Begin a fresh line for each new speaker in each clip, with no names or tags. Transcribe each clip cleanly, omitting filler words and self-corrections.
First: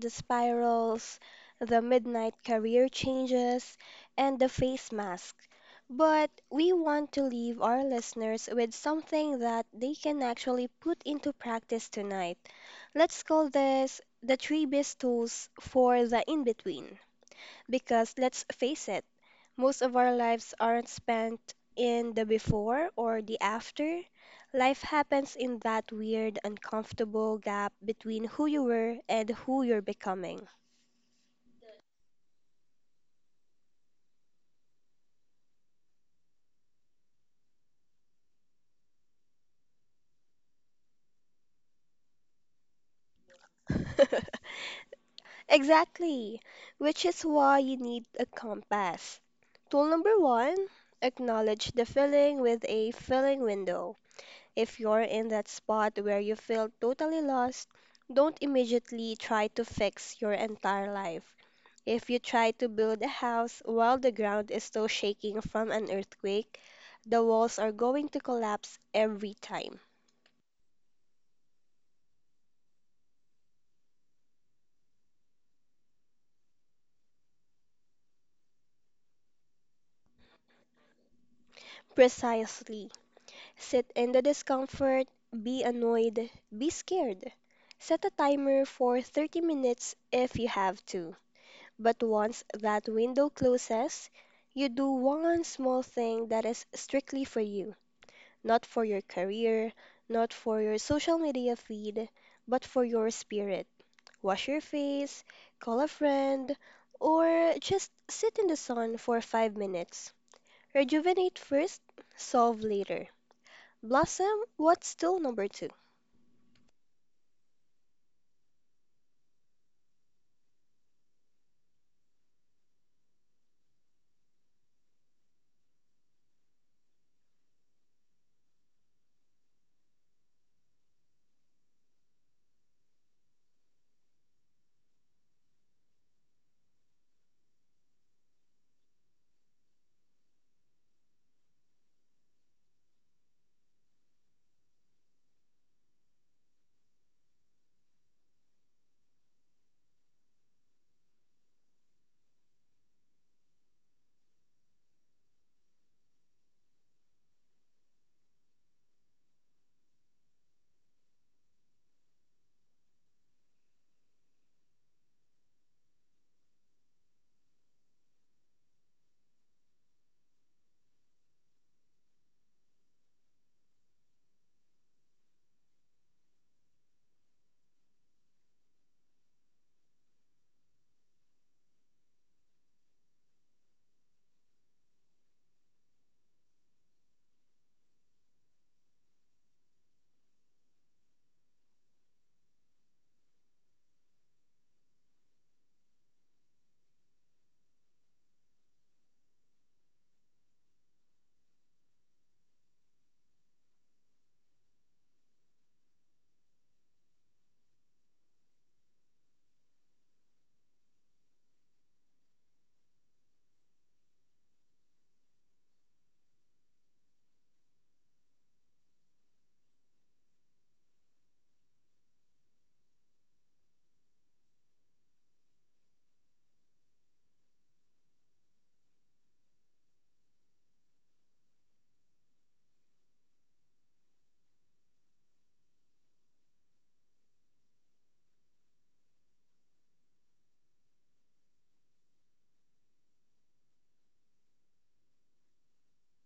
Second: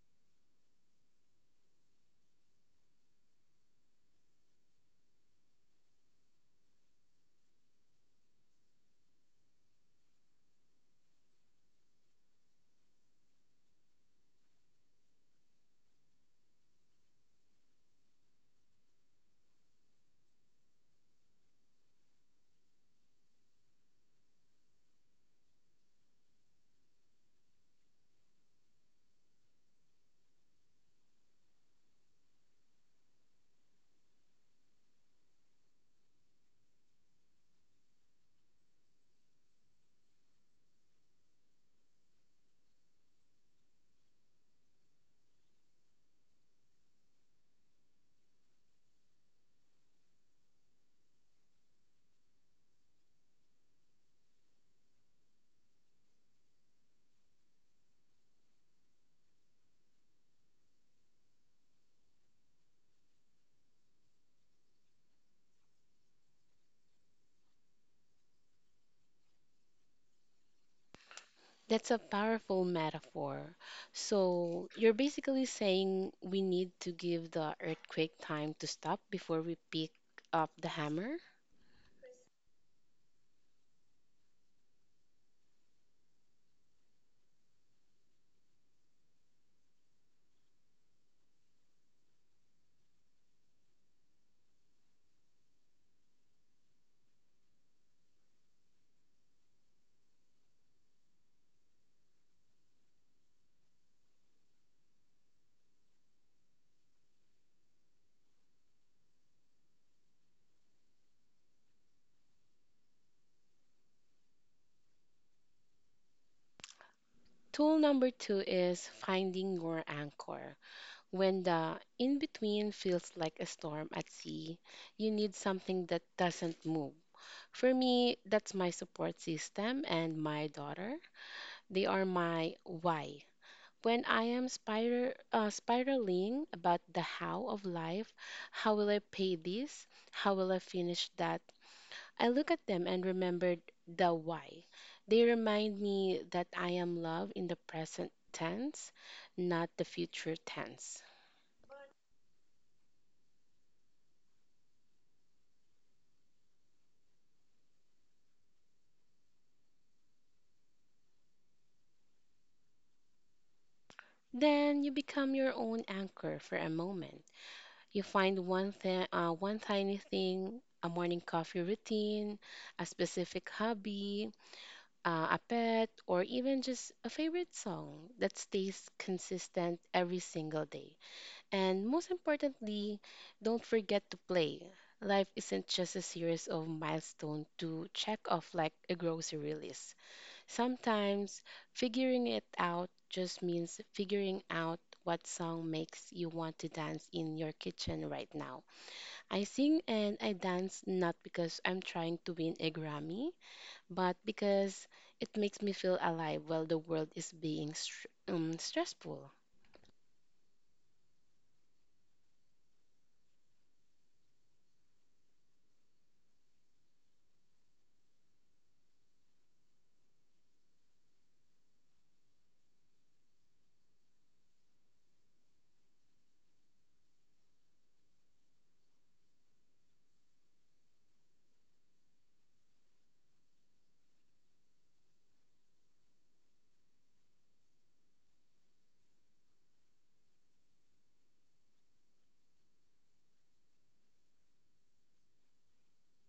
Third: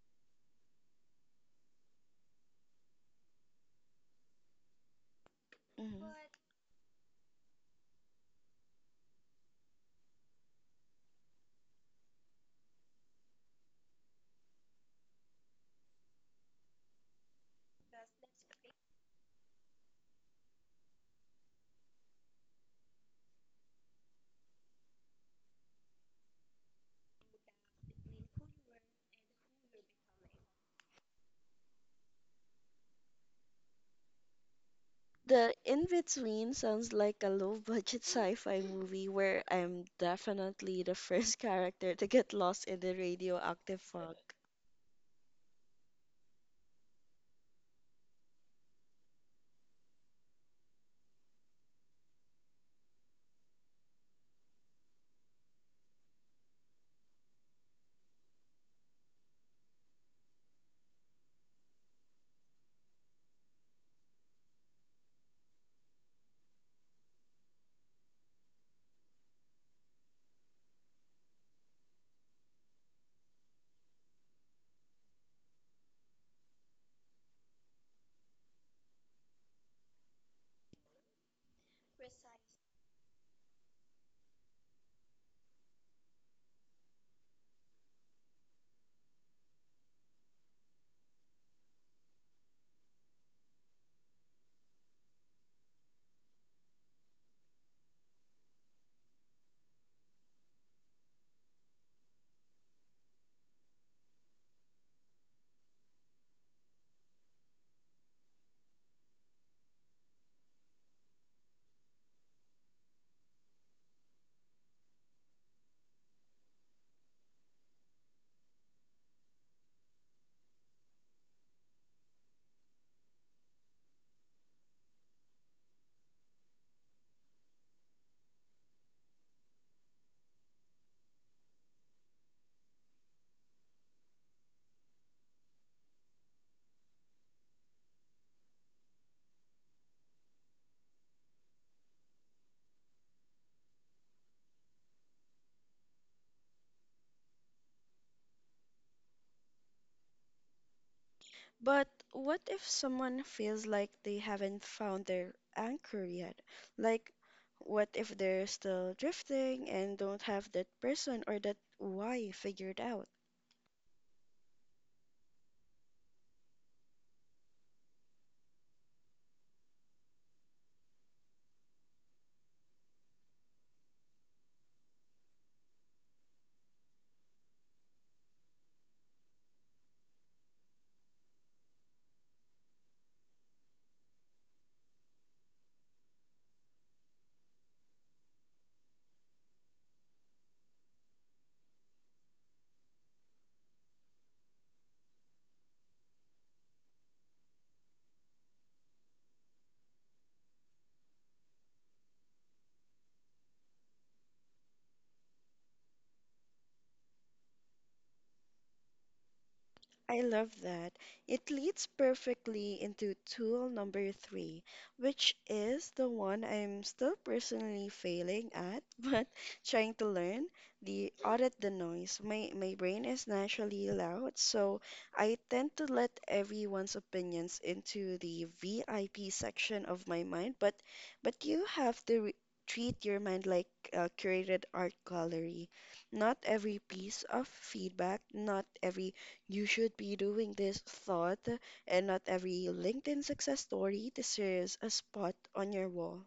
the spirals, the midnight career changes, and the face mask.
Mhm.
But we want to leave our listeners with something that they can actually put into practice tonight. Let's call this the three best tools for the in between. Because let's face it, most of our lives aren't spent in the before or the after. Life happens in that weird, uncomfortable gap between who you were and who you're becoming.
The In Between sounds like a low-budget sci-fi movie where I'm definitely the first character to get lost in the radioactive fog.
Exactly, which is why you need a compass. Tool number one, acknowledge the feeling with a filling window. If you're in that spot where you feel totally lost, don't immediately try to fix your entire life. If you try to build a house while the ground is still shaking from an earthquake, the walls are going to collapse every time.
That's a powerful metaphor. So you're basically saying we need to give the earthquake time to stop before we pick up the hammer?
Precisely. Sit in the discomfort, be annoyed, be scared. Set a timer for 30 minutes if you have to. But once that window closes, you do one small thing that is strictly for you, not for your career, not for your social media feed, but for your spirit. Wash your face, call a friend, or just sit in the sun for 5 minutes. Rejuvenate first, solve later. Blossom, what's still number 2?
Tool number two is finding your anchor. When the in between feels like a storm at sea, you need something that doesn't move. For me, that's my support system and my daughter. They are my why. When I am spiraling about the how of life, how will I pay this? How will I finish that? I look at them and remember the why. They remind me that I am love in the present tense, not the future tense.
But what if someone feels like they haven't found their anchor yet? Like, what if they're still drifting and don't have that person or that why figured out?
Then you become your own anchor for a moment. You find one tiny thing, a morning coffee routine, a specific hobby, a pet, or even just a favorite song that stays consistent every single day. And most importantly, don't forget to play. Life isn't just a series of milestones to check off like a grocery list. Sometimes figuring it out just means figuring out what song makes you want to dance in your kitchen right now. I sing and I dance not because I'm trying to win a Grammy, but because it makes me feel alive while the world is being stressful.
I love that. It leads perfectly into tool number three, which is the one I'm still personally failing at, but trying to learn the audit the noise. My brain is naturally loud, so I tend to let everyone's opinions into the VIP section of my mind, but you have to treat your mind like a curated art gallery. Not every piece of feedback, not every you should be doing this thought, and not every LinkedIn success story deserves a spot on your wall.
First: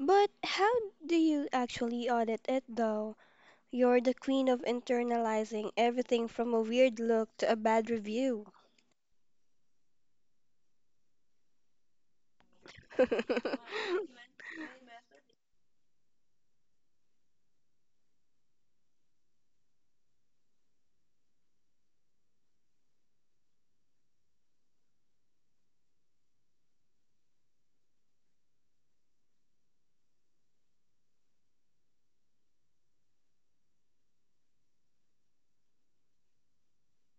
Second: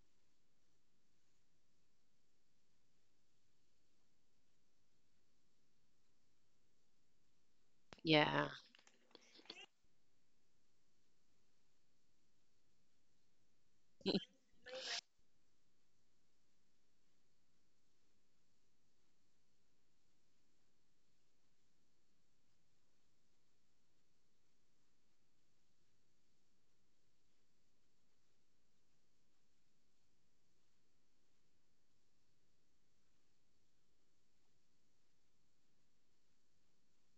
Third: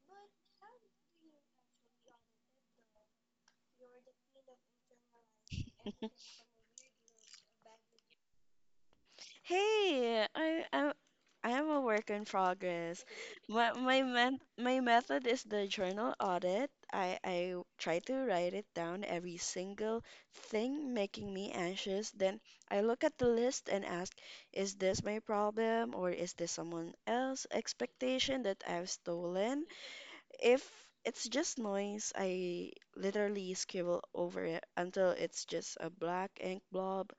But how do you actually audit it though? You're the queen of internalizing everything from a weird look to a bad
Yeah.
review.
Hey, I'm I'm a work in progress. My method is the journal audit. I try to write it down every single thing making me anxious. Then I look at the list and ask, is this my problem or is this someone else's expectation that I've stolen? If it's just noise, I literally scribble over it until it's just a black ink blob.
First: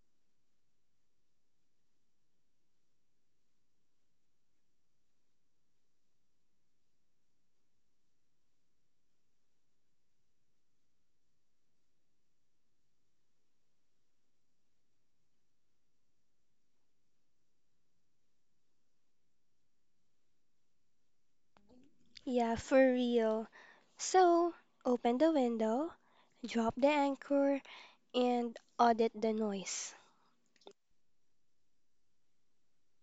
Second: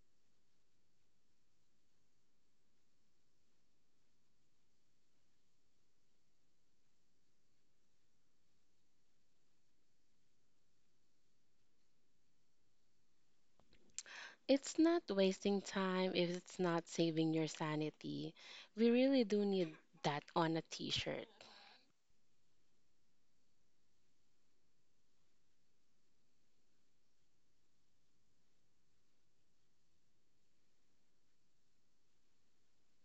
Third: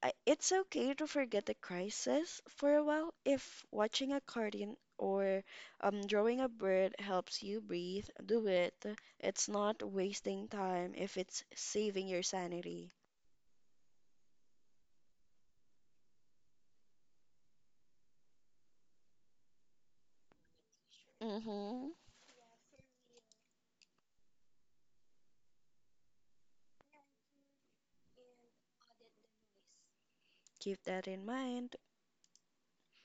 It's okay to forget the crisis for a while. If watching a cartoon or drawing a bird helps you breathe, do it. It's not wasting time if it's saving your sanity.
It's not wasting time if it's not saving your sanity. We really do need that on a t shirt.
Mm-hmm.
Yeah, for real. So, open the window, drop the anchor, and audit the noise.
Keep that in mind.